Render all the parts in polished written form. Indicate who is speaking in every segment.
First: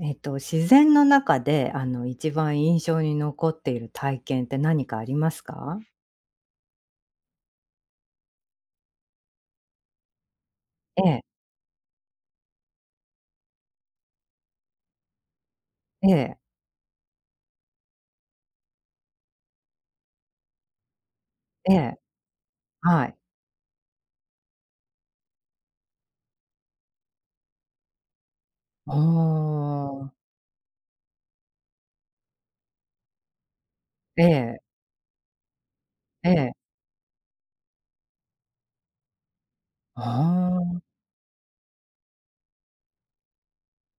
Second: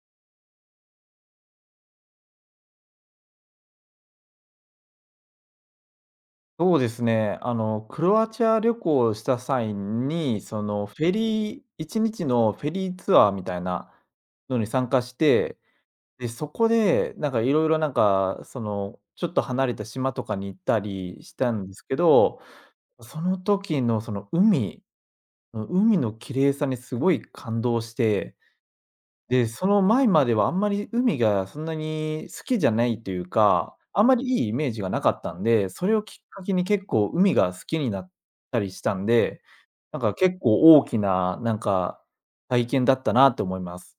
Speaker 1: 自然の中で、一番印象に残っている体験って何かありますか？
Speaker 2: そうですね。クロアチア旅行をした際に、フ
Speaker 1: え
Speaker 2: ェ
Speaker 1: え、
Speaker 2: リー1日のフェリーツアーみたいなのに参加して、
Speaker 1: え
Speaker 2: で、
Speaker 1: え、
Speaker 2: そこで、いろいろちょっと離れた島とかに行ったりしたんで
Speaker 1: え
Speaker 2: すけ
Speaker 1: え、
Speaker 2: ど、
Speaker 1: はい。
Speaker 2: その時の、海の綺麗さにすごい感動して、
Speaker 1: お
Speaker 2: で、その前
Speaker 1: あ、
Speaker 2: まではあんまり海がそんなに好きじゃないというか、あんま
Speaker 1: え
Speaker 2: りいいイ
Speaker 1: え、
Speaker 2: メージがなかったんで、それをきっ
Speaker 1: え
Speaker 2: かけ
Speaker 1: え、
Speaker 2: に結構海が好きになったりしたんで、なんか結
Speaker 1: あ
Speaker 2: 構大
Speaker 1: あ、
Speaker 2: きな、なんか体験だったなと思います。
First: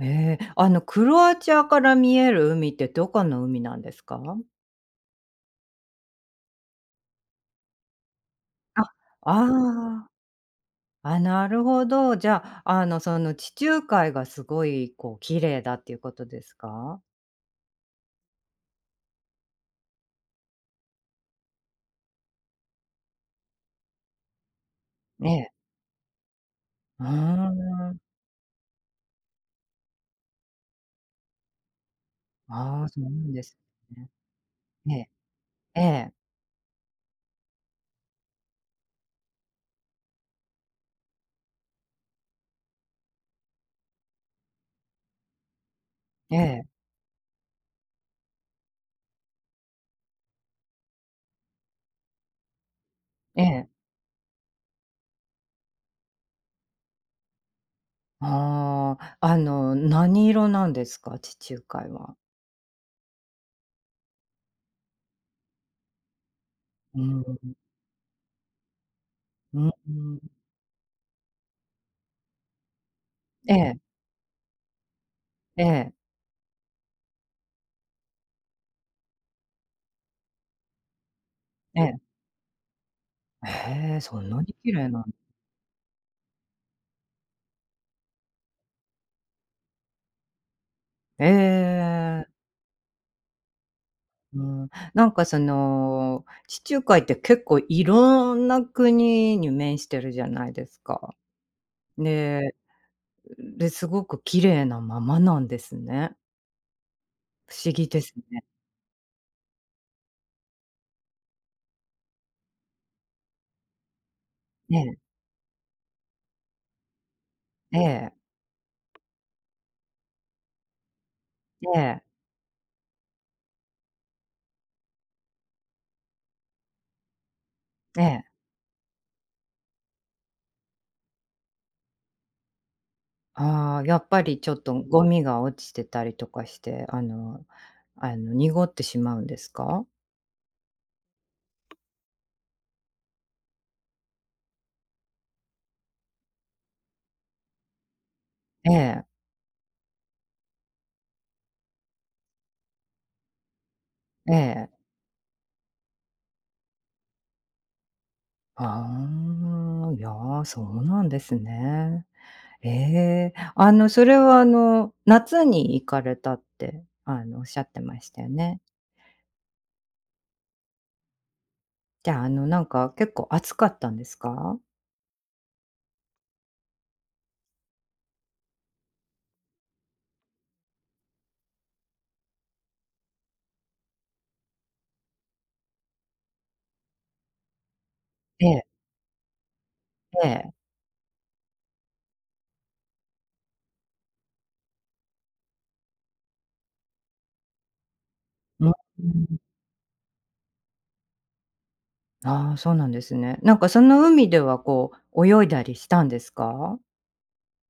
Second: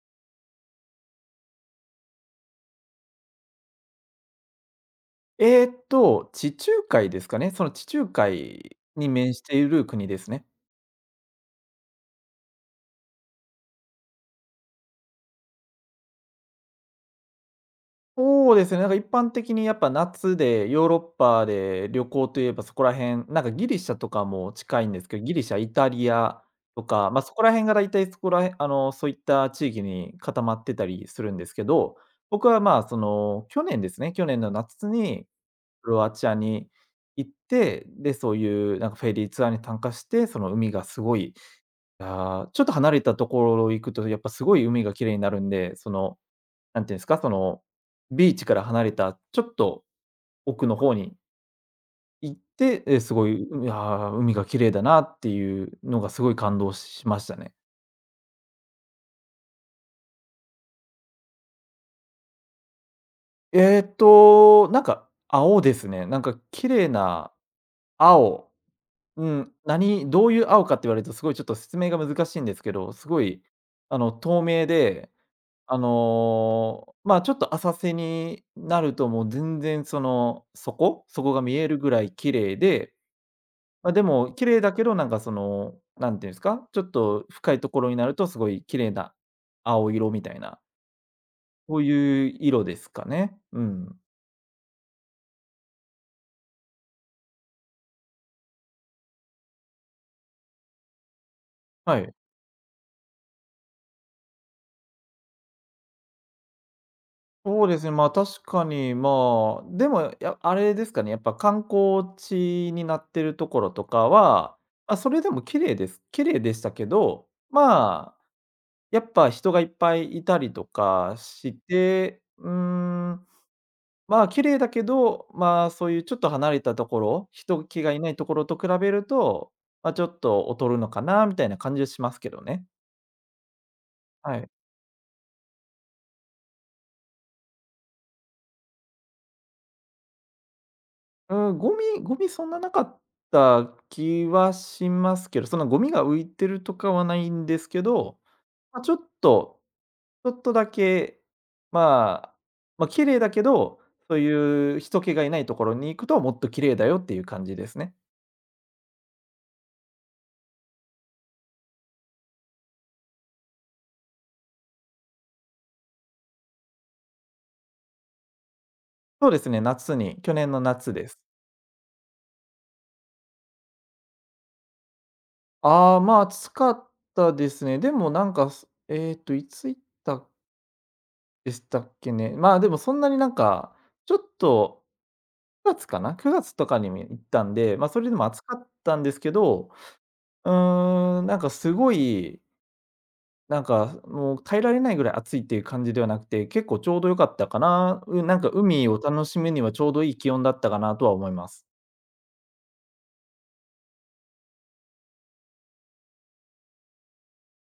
Speaker 1: ええ、クロアチアから見える海ってどこの海なんですか？
Speaker 2: 地中海ですかね。その地中海
Speaker 1: あ、
Speaker 2: に面している国
Speaker 1: ああ、
Speaker 2: ですね。
Speaker 1: あ、なるほど。じゃあ、地中海がすごい、綺麗だっていうことですか？
Speaker 2: そうですね、なんか一般的にやっぱ夏でヨーロッパで旅行といえばそこら辺、なんかギリシャとかも近いんですけど、
Speaker 1: え
Speaker 2: ギリシ
Speaker 1: え、
Speaker 2: ャ、イタリアと
Speaker 1: うー
Speaker 2: か、まあ、そこら辺が大
Speaker 1: ん、
Speaker 2: 体そこら辺そういった地域に固まってたりするんですけど、僕はまあ、
Speaker 1: ああ、そうなんです
Speaker 2: 去年です
Speaker 1: ね。
Speaker 2: ね、去年の夏
Speaker 1: え
Speaker 2: に
Speaker 1: え、え
Speaker 2: クロア
Speaker 1: え、
Speaker 2: チアに行って、で、そういうなんかフェリーツアーに参加して、その海がすごい、ああ、ちょっと離れたところ行くとやっぱすごい海が綺麗になるんで、その
Speaker 1: ええ。
Speaker 2: なんていうんですか、ビーチから離れたちょっと奥の方に行って、すご
Speaker 1: え
Speaker 2: い、うい
Speaker 1: え。
Speaker 2: や、海が綺麗だなっていうのがすごい感動しましたね。
Speaker 1: ああ、何色なんですか？地中海は。
Speaker 2: なんか青ですね。なんか綺麗
Speaker 1: う
Speaker 2: な
Speaker 1: ん、
Speaker 2: 青、うん、
Speaker 1: うん、うん。
Speaker 2: どういう青かって言われるとすごいちょっと説明が難しいんですけど、すごい、
Speaker 1: ええ、
Speaker 2: 透明で、
Speaker 1: ええ、
Speaker 2: ちょっと浅瀬になるともう全然その底が見える
Speaker 1: え
Speaker 2: ぐ
Speaker 1: え。
Speaker 2: らい綺麗で、まあ、
Speaker 1: へえ、
Speaker 2: で
Speaker 1: そん
Speaker 2: も、
Speaker 1: な
Speaker 2: 綺
Speaker 1: に
Speaker 2: 麗だ
Speaker 1: 綺
Speaker 2: け
Speaker 1: 麗
Speaker 2: ど、な
Speaker 1: な。
Speaker 2: んかその、なんていうんですか、ちょっと深いところになるとすごい綺麗な青色みたいな、そう
Speaker 1: え
Speaker 2: い
Speaker 1: え。
Speaker 2: う色ですかね。うん。
Speaker 1: うん、地中海って結構いろんな国に面してるじゃないですか。
Speaker 2: はい。
Speaker 1: でで、すごく綺麗なままなんですね。不
Speaker 2: そう
Speaker 1: 思
Speaker 2: です
Speaker 1: 議
Speaker 2: ね、
Speaker 1: です
Speaker 2: 確
Speaker 1: ね。
Speaker 2: かに、まあ、でも、あれですかね、やっぱ観光地になってるところとかは、
Speaker 1: ええ、
Speaker 2: それでも綺麗でしたけど、
Speaker 1: え
Speaker 2: まあ、
Speaker 1: え、
Speaker 2: やっぱ人がいっぱいいたりとかし
Speaker 1: ええ、
Speaker 2: て、うーん、まあ、綺麗だけど、まあ、そういうちょっと離れたところ、人気がい
Speaker 1: え
Speaker 2: ない
Speaker 1: え。
Speaker 2: ところと比べると、まあ、ちょっと劣るのかなみたいな感じはしますけどね。
Speaker 1: ああ、やっぱ
Speaker 2: は
Speaker 1: り
Speaker 2: い。
Speaker 1: ちょっとゴミが落ちてたりとかして、濁ってしまうんですか？
Speaker 2: うん、ゴミそんななかった気はしますけど、そのゴミが浮いてるとかはないんですけど、
Speaker 1: え
Speaker 2: まあ、ちょっ
Speaker 1: え、
Speaker 2: と、ちょっとだけ、まあ、まあ、綺麗だけど、そう
Speaker 1: ええ。
Speaker 2: いう人気がいないところに行くともっと綺麗だよっていう感じですね。
Speaker 1: ああ、いや、そうなんですね。ええ、それは夏に行かれたって、おっしゃってましたよね。
Speaker 2: そうですね、夏に、去年の夏です。
Speaker 1: じゃあ、結構暑かったんですか？
Speaker 2: ああ、まあ、暑かったですね。でもなんか、いつ行ったでしたっけね。まあ、でもそんなになんか、ちょっと9月かな、9月とかに行ったんで、それでも暑
Speaker 1: え
Speaker 2: か
Speaker 1: え、
Speaker 2: ったんですけど、
Speaker 1: え
Speaker 2: う
Speaker 1: え。
Speaker 2: ーん、なんかすごい、なんかもう耐えられないぐらい暑いっていう感じではなくて、結構ちょうど良かったかな。うん、なんか
Speaker 1: うん、
Speaker 2: 海を楽しむにはちょうどいい気温だったかなとは思います。
Speaker 1: ああ、そうなんですね。その海では泳いだりしたんですか？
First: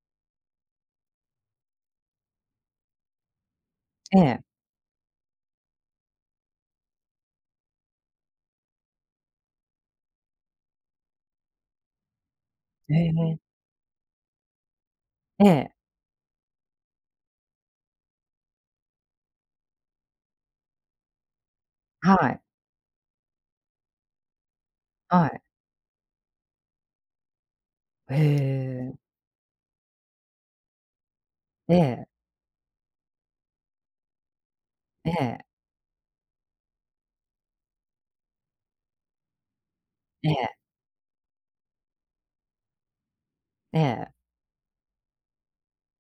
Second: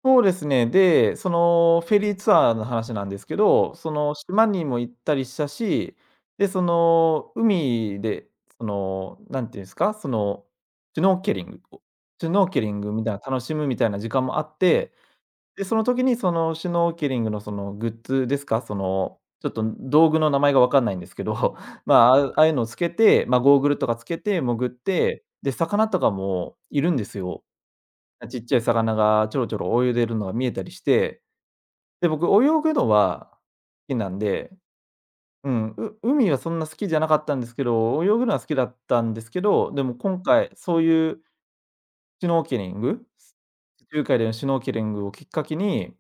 Speaker 2: そうですね。で、そのフェリーツアーの話なんですけど、その
Speaker 1: え
Speaker 2: 島
Speaker 1: え、
Speaker 2: にも行ったりしたし、で、その海で、その、なんていうんですか、シュノーケリングシュノーケリング
Speaker 1: え
Speaker 2: みたいな、
Speaker 1: え、
Speaker 2: 楽しむみたいな時間もあって、
Speaker 1: え
Speaker 2: で、
Speaker 1: え。
Speaker 2: その時にそのシュノーケリングのそのグッズですか、その、ちょっと道具の名前が分かんないんですけど、まあ、
Speaker 1: は
Speaker 2: あ
Speaker 1: い、
Speaker 2: あいうのをつけて、まあ、ゴーグルとかつけて潜って、
Speaker 1: はい。
Speaker 2: で、魚とかもいるんですよ。
Speaker 1: へ
Speaker 2: ちっちゃい魚
Speaker 1: え。
Speaker 2: がちょろちょろ泳いでるのが見えたりして、
Speaker 1: え
Speaker 2: で、
Speaker 1: え、
Speaker 2: 僕泳ぐのは好きなんで、
Speaker 1: ええ、
Speaker 2: うん、海はそんな好きじゃなかったんですけど、泳ぐのは好きだったんですけど、でも今
Speaker 1: え
Speaker 2: 回
Speaker 1: え、
Speaker 2: そういうシュノーケリング、
Speaker 1: え
Speaker 2: 地中海で
Speaker 1: え。
Speaker 2: のシュノーケリングをきっかけに、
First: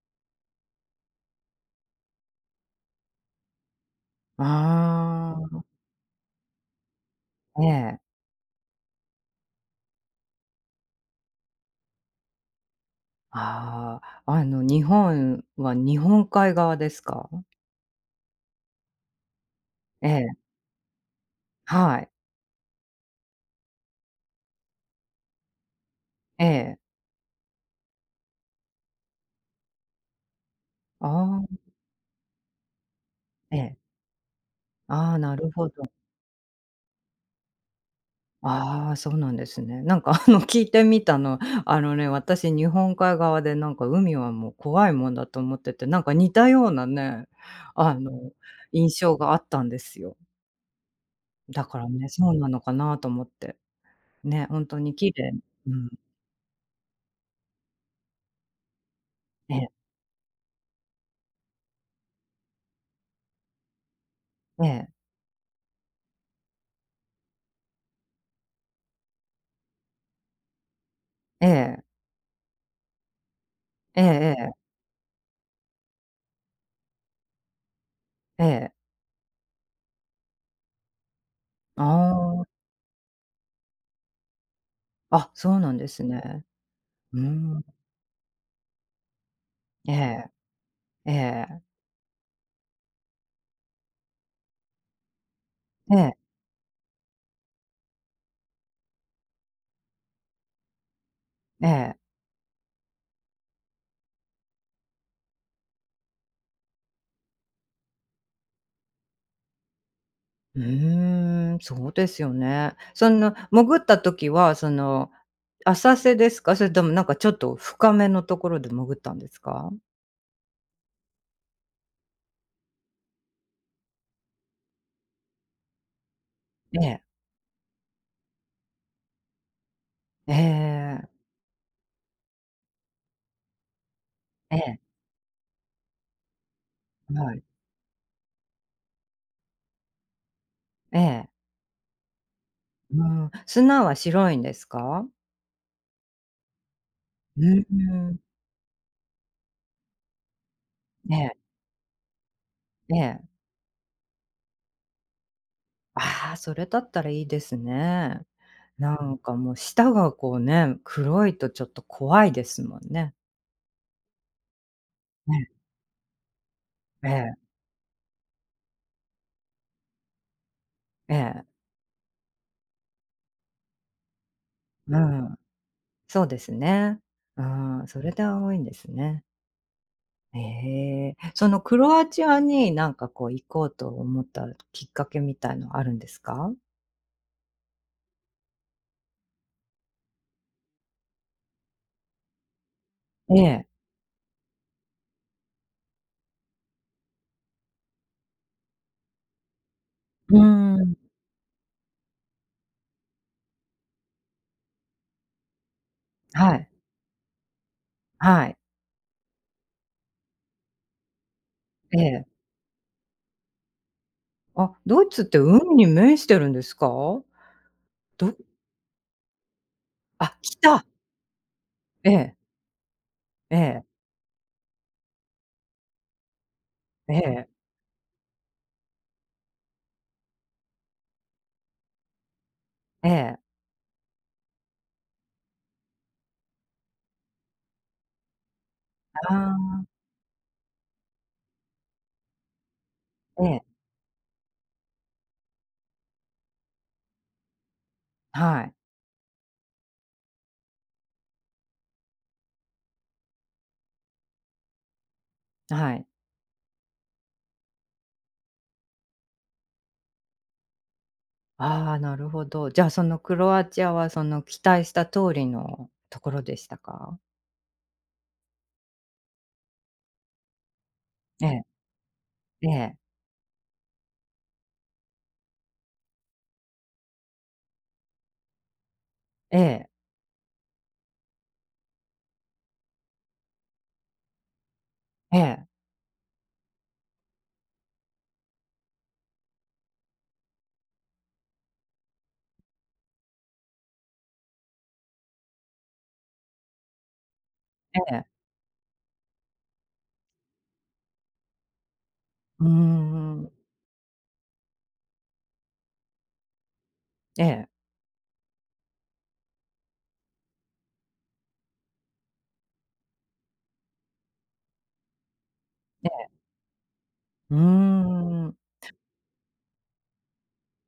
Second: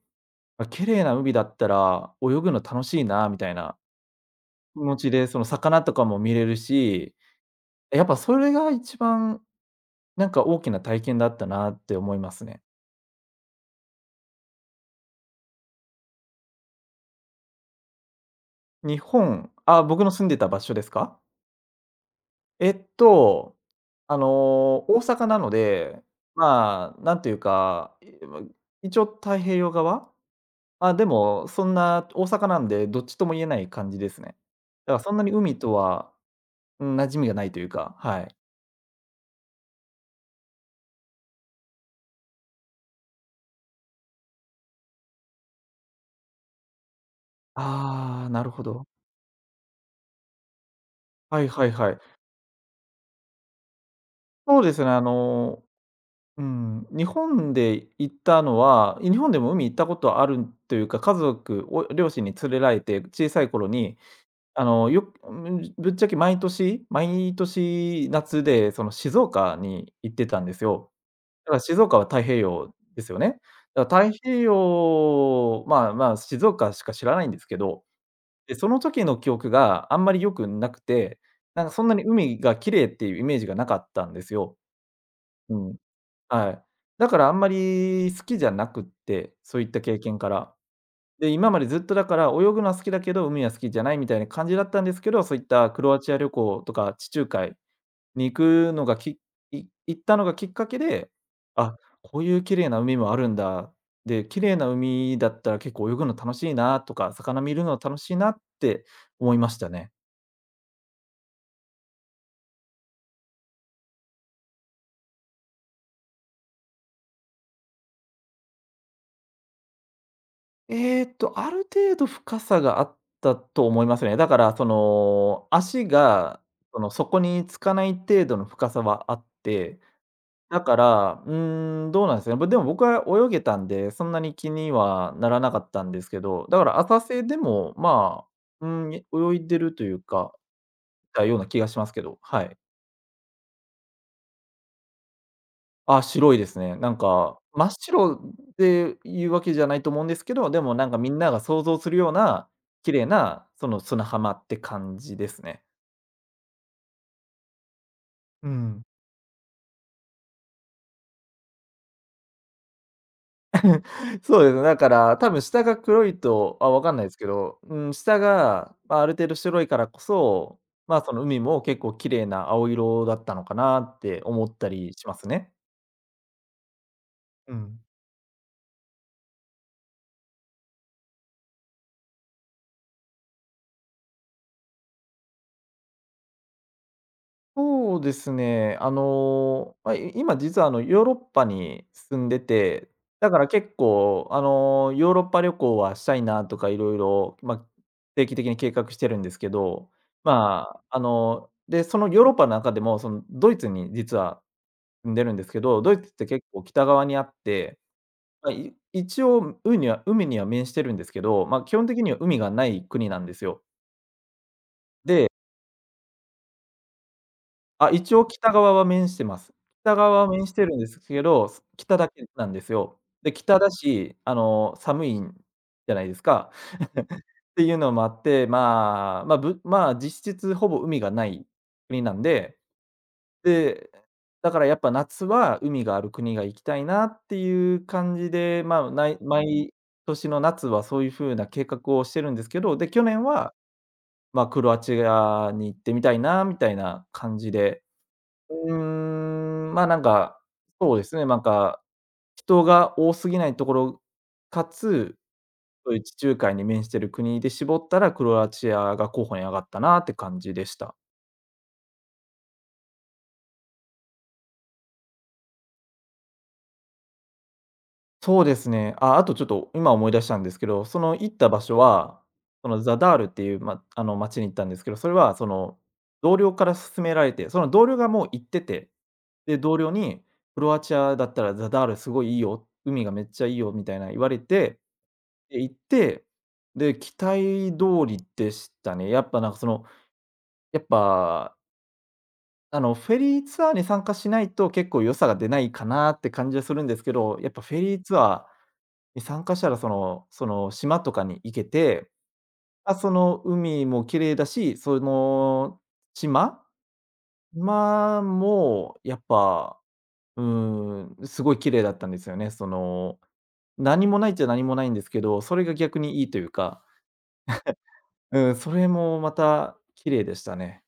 Speaker 2: あ、綺麗な海だったら泳ぐの楽しいなみたいな気持ちで、その
Speaker 1: あ
Speaker 2: 魚とかも見れるし、
Speaker 1: あ、え
Speaker 2: やっ
Speaker 1: え。
Speaker 2: ぱそれが一番なんか大きな体験だったなって思いますね。
Speaker 1: ああ、日本は日本海側ですか？
Speaker 2: あ、僕
Speaker 1: え
Speaker 2: の住ん
Speaker 1: え、
Speaker 2: でた場所ですか？
Speaker 1: はい。
Speaker 2: えっと、あの、大阪なので、
Speaker 1: ええ。
Speaker 2: まあ、なんていうか、一応太平洋側、まあ、で
Speaker 1: ああ、
Speaker 2: もそんな、大阪なんで、どっちとも言え
Speaker 1: え
Speaker 2: ない
Speaker 1: え。
Speaker 2: 感じですね。だからそ
Speaker 1: あ
Speaker 2: ん
Speaker 1: あ、
Speaker 2: なに
Speaker 1: なる
Speaker 2: 海
Speaker 1: ほ
Speaker 2: と
Speaker 1: ど。
Speaker 2: は、うん、馴染みがないというか、はい。
Speaker 1: ああ、そうなんですね。聞いてみたの、あのね、私日本海側で海はもう怖いもんだと思ってて、似たようなね、あ
Speaker 2: ああ、
Speaker 1: の、
Speaker 2: なるほど。
Speaker 1: 印象があったんですよ。
Speaker 2: はい
Speaker 1: だ
Speaker 2: はい
Speaker 1: から
Speaker 2: はい。
Speaker 1: ね、そうなのかなと思って。ね、ほ
Speaker 2: そう
Speaker 1: ん
Speaker 2: で
Speaker 1: と
Speaker 2: すね、
Speaker 1: に綺麗。うん。
Speaker 2: うん、日本で行ったのは、日本でも
Speaker 1: え
Speaker 2: 海
Speaker 1: え、
Speaker 2: 行ったことあるというか、家族を両親に連れられて、小さい頃に
Speaker 1: ええ、
Speaker 2: よく、うん、ぶっちゃけ毎年夏で、その静岡に行ってたんですよ。
Speaker 1: え
Speaker 2: だから静
Speaker 1: え、
Speaker 2: 岡は太平洋ですよね。だか
Speaker 1: え
Speaker 2: ら太平
Speaker 1: ええ
Speaker 2: 洋まあまあ、静岡しか知らないんですけど、
Speaker 1: え
Speaker 2: で、そ
Speaker 1: ええ。
Speaker 2: の時の記憶があんまり良くなくて、なんかそんなに海
Speaker 1: あ
Speaker 2: が綺麗っていうイメージがなかったんですよ。
Speaker 1: あ、あ、そ
Speaker 2: う
Speaker 1: うな
Speaker 2: ん、
Speaker 1: んですね。
Speaker 2: はい。だか
Speaker 1: うー
Speaker 2: らあんま
Speaker 1: ん。
Speaker 2: り好きじゃなくって、そういった
Speaker 1: え
Speaker 2: 経験か
Speaker 1: え、
Speaker 2: ら。
Speaker 1: え
Speaker 2: で、今ま
Speaker 1: え、
Speaker 2: でずっとだから泳ぐのは好きだけど、海は好きじゃないみたいな感じだったんですけど、そういったクロ
Speaker 1: え
Speaker 2: アチ
Speaker 1: え、
Speaker 2: ア旅行とか地中海に行くのが行ったのがきっかけで、
Speaker 1: え
Speaker 2: あ、
Speaker 1: え。
Speaker 2: こういう綺麗な海もあるんだ。で、綺麗な海だったら結構泳ぐの楽しいなとか、魚見るの楽しいなって思いましたね。
Speaker 1: うーん、そうですよね。その潜った時は、浅瀬ですか？それともちょっと深めのところで潜ったんですか？
Speaker 2: ある程度深さがあったと思いますね。だからその、足がそ
Speaker 1: え
Speaker 2: の
Speaker 1: え、
Speaker 2: 底につかない程度の深さはあって、
Speaker 1: え
Speaker 2: だか
Speaker 1: え、
Speaker 2: ら、うーん、どうなんですかね。でも僕は泳げたんで、そんなに気
Speaker 1: え
Speaker 2: に
Speaker 1: え、
Speaker 2: はならなかったんですけど、だから浅瀬
Speaker 1: は
Speaker 2: で
Speaker 1: い。
Speaker 2: も、まあ、うん、泳いでるというか、
Speaker 1: え
Speaker 2: た
Speaker 1: え、
Speaker 2: ような気がしますけど、はい。
Speaker 1: うーん、砂は白いんですか？
Speaker 2: あ、白いですね。なんか、
Speaker 1: うー
Speaker 2: 真っ白
Speaker 1: ん、
Speaker 2: っていうわけじゃないと思うんですけど、でもなんかみ
Speaker 1: え
Speaker 2: んな
Speaker 1: え、
Speaker 2: が想像するような、綺
Speaker 1: え
Speaker 2: 麗
Speaker 1: え。
Speaker 2: な、その砂浜って感じですね。
Speaker 1: ああ、それだったらいいですね。
Speaker 2: うん。
Speaker 1: もう舌がこうね、黒いとちょっと怖いですもんね。
Speaker 2: そうですね、だから、多分
Speaker 1: ね、
Speaker 2: 下が黒いと、あ、わかんない
Speaker 1: え
Speaker 2: ですけ
Speaker 1: え、
Speaker 2: ど、うん、下が、まあ、ある程度白いからこそ、まあ、そ
Speaker 1: え
Speaker 2: の海
Speaker 1: え、
Speaker 2: も結構綺麗な青色だったのかなって思ったり
Speaker 1: う
Speaker 2: します
Speaker 1: ん、
Speaker 2: ね。
Speaker 1: そうですね。う
Speaker 2: うん。
Speaker 1: ん、それで多いんですね。ええ、そのクロアチアに行こうと思ったきっかけみたいのあるんですか？
Speaker 2: そうですね、まあ、今実はあのヨーロッパに住んでて、だ
Speaker 1: え
Speaker 2: から
Speaker 1: え、
Speaker 2: 結構あの、ヨーロッパ旅行はしたいなとかいろいろまあ、定期的に計画してるんですけど、
Speaker 1: うー
Speaker 2: ま
Speaker 1: ん、
Speaker 2: あ、あの、で、そのヨーロッパの中でもそのドイツに実は出るんですけど、ドイツって結
Speaker 1: は
Speaker 2: 構
Speaker 1: い、
Speaker 2: 北側にあって、
Speaker 1: は
Speaker 2: まあ、
Speaker 1: い、
Speaker 2: 一応、海には面してるんですけど、まあ、基本的
Speaker 1: え
Speaker 2: には
Speaker 1: え。
Speaker 2: 海がない国なんですよ。
Speaker 1: あ、ドイツって海に面してるんですか？
Speaker 2: あ、一応
Speaker 1: ど
Speaker 2: 北側は面してます。北側は
Speaker 1: あ、
Speaker 2: 面してるん
Speaker 1: 北。
Speaker 2: ですけど、北だけなんですよ。で、
Speaker 1: え
Speaker 2: 北だ
Speaker 1: え、
Speaker 2: し、寒いんじゃないですか。
Speaker 1: え え、
Speaker 2: っていうのもあって、まあ、実質ほぼ海がない国なんで。
Speaker 1: ええ、ええ。
Speaker 2: で、だからやっぱ夏は海がある国が行きたいなっていう感じで、まあ、ない毎
Speaker 1: あ
Speaker 2: 年の夏はそういう風な計画をしてるんですけど、で、去年
Speaker 1: あ、え
Speaker 2: は、
Speaker 1: え、
Speaker 2: まあ、クロアチアに行ってみたいなみたいな感じで、
Speaker 1: は
Speaker 2: うー
Speaker 1: い、
Speaker 2: まあ、そうですね、なんか、人が多すぎないところ、かつ、そ
Speaker 1: は
Speaker 2: ういう
Speaker 1: い。
Speaker 2: 地中海に面してる国で絞ったら、クロアチアが候補に上がったなって感じでした。
Speaker 1: ああ、なるほど。じゃあ、そのクロアチアはその期待した通りのところでしたか？
Speaker 2: そうですね。あ、あとちょっと今思い出したんですけど、その行っ
Speaker 1: え
Speaker 2: た場
Speaker 1: え、
Speaker 2: 所は、
Speaker 1: え
Speaker 2: その
Speaker 1: え、
Speaker 2: ザダールっていう、ま、あの町に行ったんですけど、それはその同僚から勧められて、その同僚がもう行ってて、で、
Speaker 1: え
Speaker 2: 同
Speaker 1: え、
Speaker 2: 僚に「クロアチアだったらザダールすごいいいよ、海がめっちゃいいよ」みたいな言われて、
Speaker 1: え
Speaker 2: で、
Speaker 1: え、
Speaker 2: 行って、で、期待通りでしたね。やっぱなんかその、やっぱ、あのフェリーツアーに参加しないと結構良さが出ないかなって感じはするんですけど、やっぱフェリー
Speaker 1: え
Speaker 2: ツア
Speaker 1: え、
Speaker 2: ーに参加したら、その島とかに行けて、
Speaker 1: うー
Speaker 2: あ、その
Speaker 1: ん、
Speaker 2: 海も綺麗だし、その島
Speaker 1: ええ、
Speaker 2: 島もやっぱ、うーん、すごい綺麗だったんですよね。その、何もないっちゃ何もないんですけど、それが逆
Speaker 1: え
Speaker 2: にい
Speaker 1: え、
Speaker 2: いというか、
Speaker 1: うー
Speaker 2: うん、
Speaker 1: ん。
Speaker 2: それもまた綺麗でしたね。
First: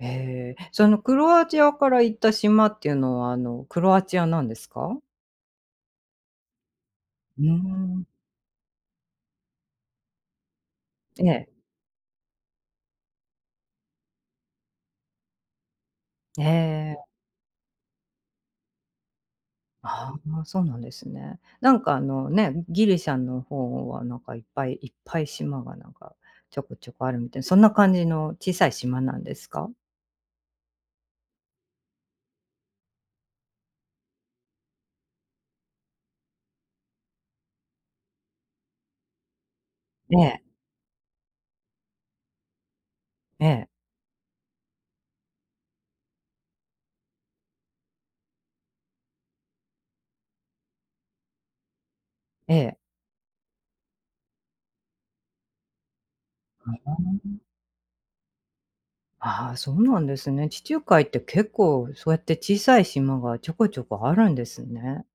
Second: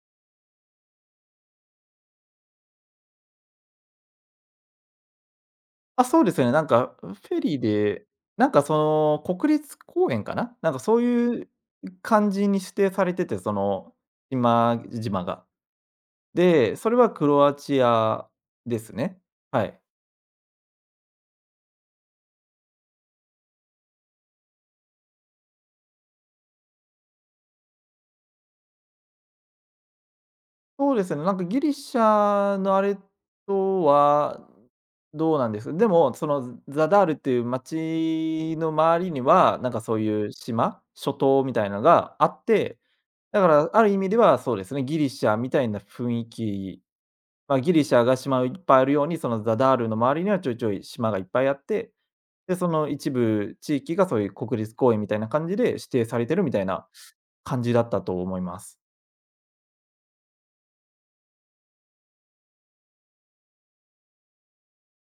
Speaker 1: へえ、そのクロアチアから行った島っていうのは、クロアチアなんですか？
Speaker 2: あ、そうですよね、なんかフェ
Speaker 1: うー
Speaker 2: リーで、
Speaker 1: ん、
Speaker 2: なんかその国立公園かな、なんかそう
Speaker 1: え
Speaker 2: いう
Speaker 1: え、
Speaker 2: 感じに指定されてて、その島々が。
Speaker 1: え
Speaker 2: で、それは
Speaker 1: え。
Speaker 2: クロアチアですね。はい。
Speaker 1: ああ、そうなんですね。あのね、ギリシャの方はいっぱいいっぱい島がちょこちょこあるみたいな、そんな感じの小さい島なんですか？
Speaker 2: そうですね、なんかギリシャのあれとはどうなんです。でも、そのザダールっていう街の周りには、なんかそう
Speaker 1: え
Speaker 2: いう
Speaker 1: え、
Speaker 2: 島、諸島みたいなのがあって、だか
Speaker 1: ええ、
Speaker 2: らある意味ではそうですね、ギリシャみたいな雰囲気、まあ、ギリシャが島いっぱいあるように、そのザダールの周りにはちょいちょい島がいっぱいあって、で、
Speaker 1: え
Speaker 2: そ
Speaker 1: え。
Speaker 2: の一部地域がそういう国立公園みたいな感じで指定されてるみたいな感じだったと思います。
Speaker 1: ああ、そうなんですね。地中海って結構そうやって小さい島がちょこちょこあるんですね。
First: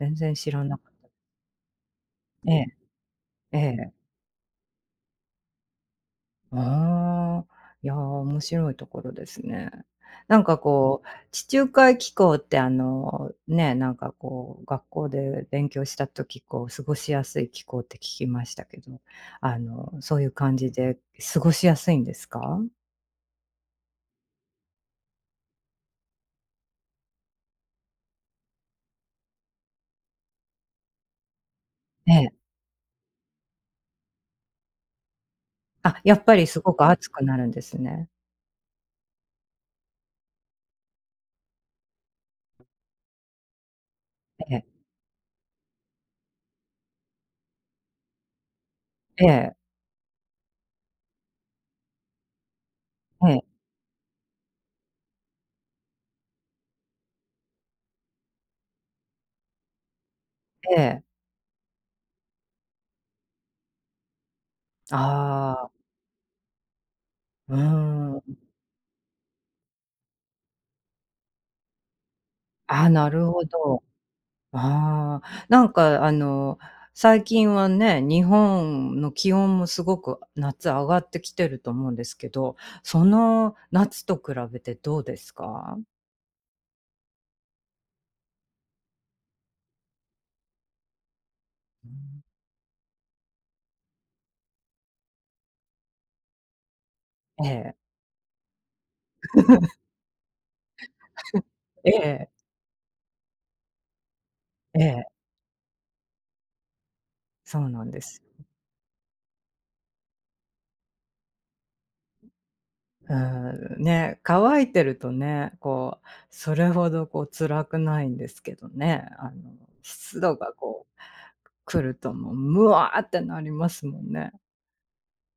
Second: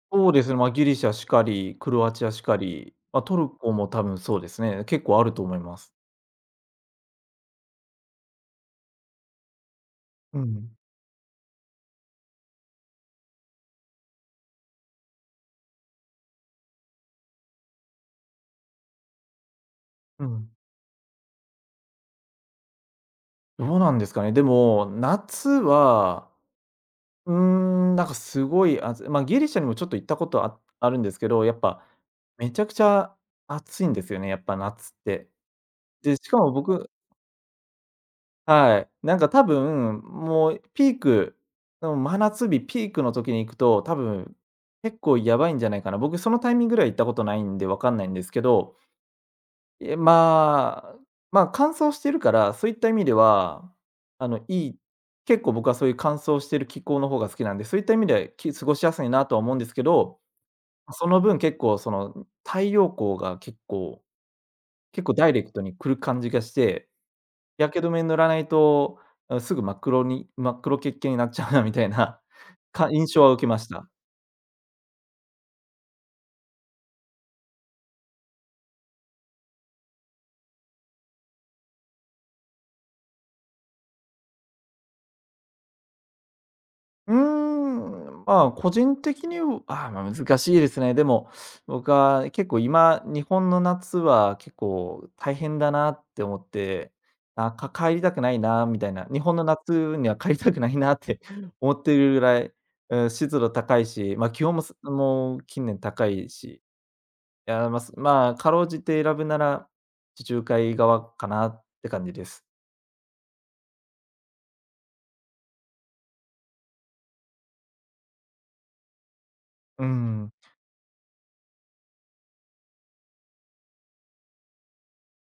Speaker 1: 全
Speaker 2: そう
Speaker 1: 然
Speaker 2: です
Speaker 1: 知
Speaker 2: ね、
Speaker 1: ら
Speaker 2: まあ、
Speaker 1: なか
Speaker 2: ギ
Speaker 1: っ
Speaker 2: リシ
Speaker 1: た。
Speaker 2: ャしかり、クロアチアし
Speaker 1: え
Speaker 2: かり、まあ、トル
Speaker 1: え、え
Speaker 2: コも多
Speaker 1: え。
Speaker 2: 分そうですね、結構あると思います。
Speaker 1: ああ、いやー、面白いところですね。
Speaker 2: うん、
Speaker 1: 地中海気候って学校で勉強した時、過ごしやすい気候って聞きましたけど、そう
Speaker 2: う
Speaker 1: いう
Speaker 2: ん。
Speaker 1: 感じで過ごしやすいんですか？
Speaker 2: どうなんですかね。でも、夏は、うーなんかすごい、まあ、ギリシャにもちょっと行ったことあるんですけど、やっぱ
Speaker 1: ええ。
Speaker 2: めちゃくちゃ暑いんですよね、やっぱ夏って。
Speaker 1: あ、や
Speaker 2: で、
Speaker 1: っ
Speaker 2: し
Speaker 1: ぱ
Speaker 2: か
Speaker 1: り
Speaker 2: も
Speaker 1: すごく暑くなるんですね。
Speaker 2: はい。なんか多分、もうピーク、うん、真夏日ピークの時に行くと、多分、
Speaker 1: ええ、
Speaker 2: 結構やばいんじゃないかな。僕そのタイミングぐらい行ったことないんでわかんないんですけど、
Speaker 1: ええ、
Speaker 2: え、まあ、まあ、乾燥してるから、そういった意味で
Speaker 1: ええ、
Speaker 2: は、あの、結構僕はそういう乾燥してる気候の方が好きなんで、そういった意味では、過ごしやすいなとは思うんですけど、
Speaker 1: ええ。
Speaker 2: その分結構その、太陽光が結構ダイレクト
Speaker 1: ああ、
Speaker 2: に来る感じがして、
Speaker 1: うー
Speaker 2: 日焼け止め塗らな
Speaker 1: ん。
Speaker 2: いと、うん、すぐ真っ黒系になっちゃうなみたいな
Speaker 1: あ、
Speaker 2: 印
Speaker 1: な
Speaker 2: 象
Speaker 1: る
Speaker 2: は受
Speaker 1: ほ
Speaker 2: けまし
Speaker 1: ど。
Speaker 2: た。
Speaker 1: ああ、最近はね、日本の気温もすごく夏上がってきてると思うんですけど、その夏と比べてどうですか？
Speaker 2: まあ、個人的には、あ、まあ、難しいですね。でも、
Speaker 1: う
Speaker 2: 僕
Speaker 1: ん。
Speaker 2: は結構今、日本の夏は結構大変だなって思って、
Speaker 1: ええ。
Speaker 2: 帰りたくないなみたいな、日本の 夏には帰りたくないなって 思っ
Speaker 1: え
Speaker 2: てるぐ
Speaker 1: え、
Speaker 2: らい、うん、湿度高いし、まあ、気温もす
Speaker 1: ええ、
Speaker 2: もう近年高いし、い
Speaker 1: そ
Speaker 2: や、
Speaker 1: う
Speaker 2: まあ
Speaker 1: なんです。
Speaker 2: かろうじて選ぶなら、地中海側かなって感じです。
Speaker 1: うん、ね、乾いてるとね、それほど辛くないんですけどね、
Speaker 2: う
Speaker 1: 湿
Speaker 2: ん。
Speaker 1: 度が来るともう、むわーってなりますもんね。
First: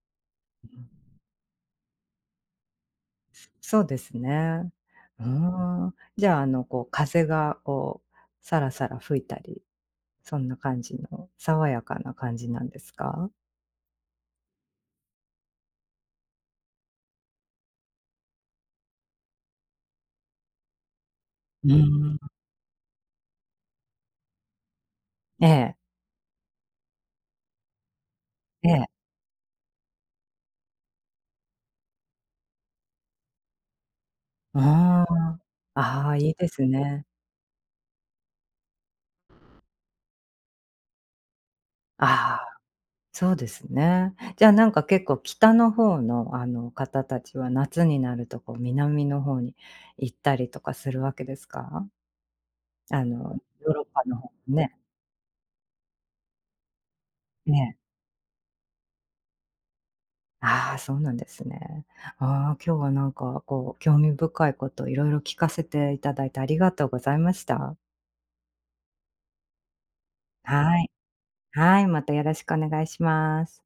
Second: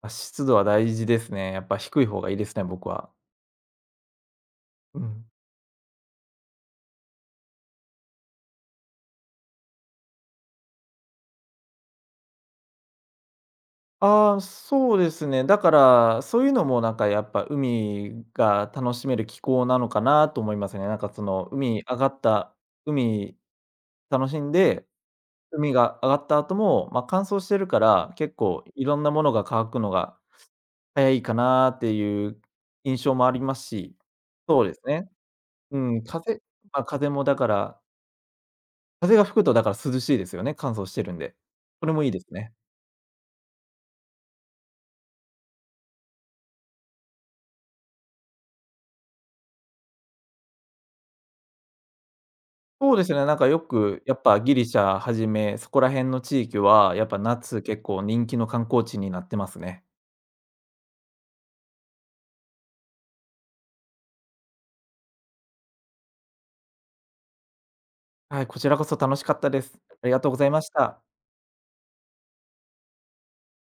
Speaker 2: あ、湿度は大事ですね。やっぱ低い方がいいですね、僕は。
Speaker 1: そうですね。
Speaker 2: う
Speaker 1: う
Speaker 2: ん。
Speaker 1: ーん。じゃあ、風が、さらさら吹いたり、そんな感じの爽やかな感じなんですか？
Speaker 2: ああ、そうですね。だから、そういうのもなんかやっぱ海が楽しめる気候なのかなと思いますね。なんかその
Speaker 1: うー
Speaker 2: 海上がっ
Speaker 1: ん。
Speaker 2: た海楽しんで、
Speaker 1: え
Speaker 2: 海
Speaker 1: え、
Speaker 2: が上がった後も、まあ、乾燥してるから、結構
Speaker 1: え
Speaker 2: い
Speaker 1: え。
Speaker 2: ろんなものが乾くのが早いかなっていう印象もありますし、
Speaker 1: うー
Speaker 2: そ
Speaker 1: ん。
Speaker 2: うですね。うん、
Speaker 1: ああ、いい
Speaker 2: 風
Speaker 1: です
Speaker 2: まあ、
Speaker 1: ね。
Speaker 2: 風もだから、風が吹くとだから涼しいですよね、乾燥してるんで。それも
Speaker 1: あ
Speaker 2: いいですね。
Speaker 1: あ、そうですね。じゃあ、結構北の方の、方たちは夏になると、南の方に行ったりとかするわけですか？
Speaker 2: そうですね、なんかよ
Speaker 1: ヨーロッ
Speaker 2: く
Speaker 1: パ
Speaker 2: や
Speaker 1: の
Speaker 2: っ
Speaker 1: 方
Speaker 2: ぱギリ
Speaker 1: ね。
Speaker 2: シャはじめ、そこら辺の地域は、やっぱ夏
Speaker 1: ね。
Speaker 2: 結構人気の観光地になってますね。
Speaker 1: ああ、そうなんですね。ああ、今日は興味深いこといろいろ聞かせていただいてありがとうございました。
Speaker 2: はい、こちらこそ楽しかったです。ありがとうございまし
Speaker 1: はい。
Speaker 2: た。
Speaker 1: はい、またよろしくお願いします。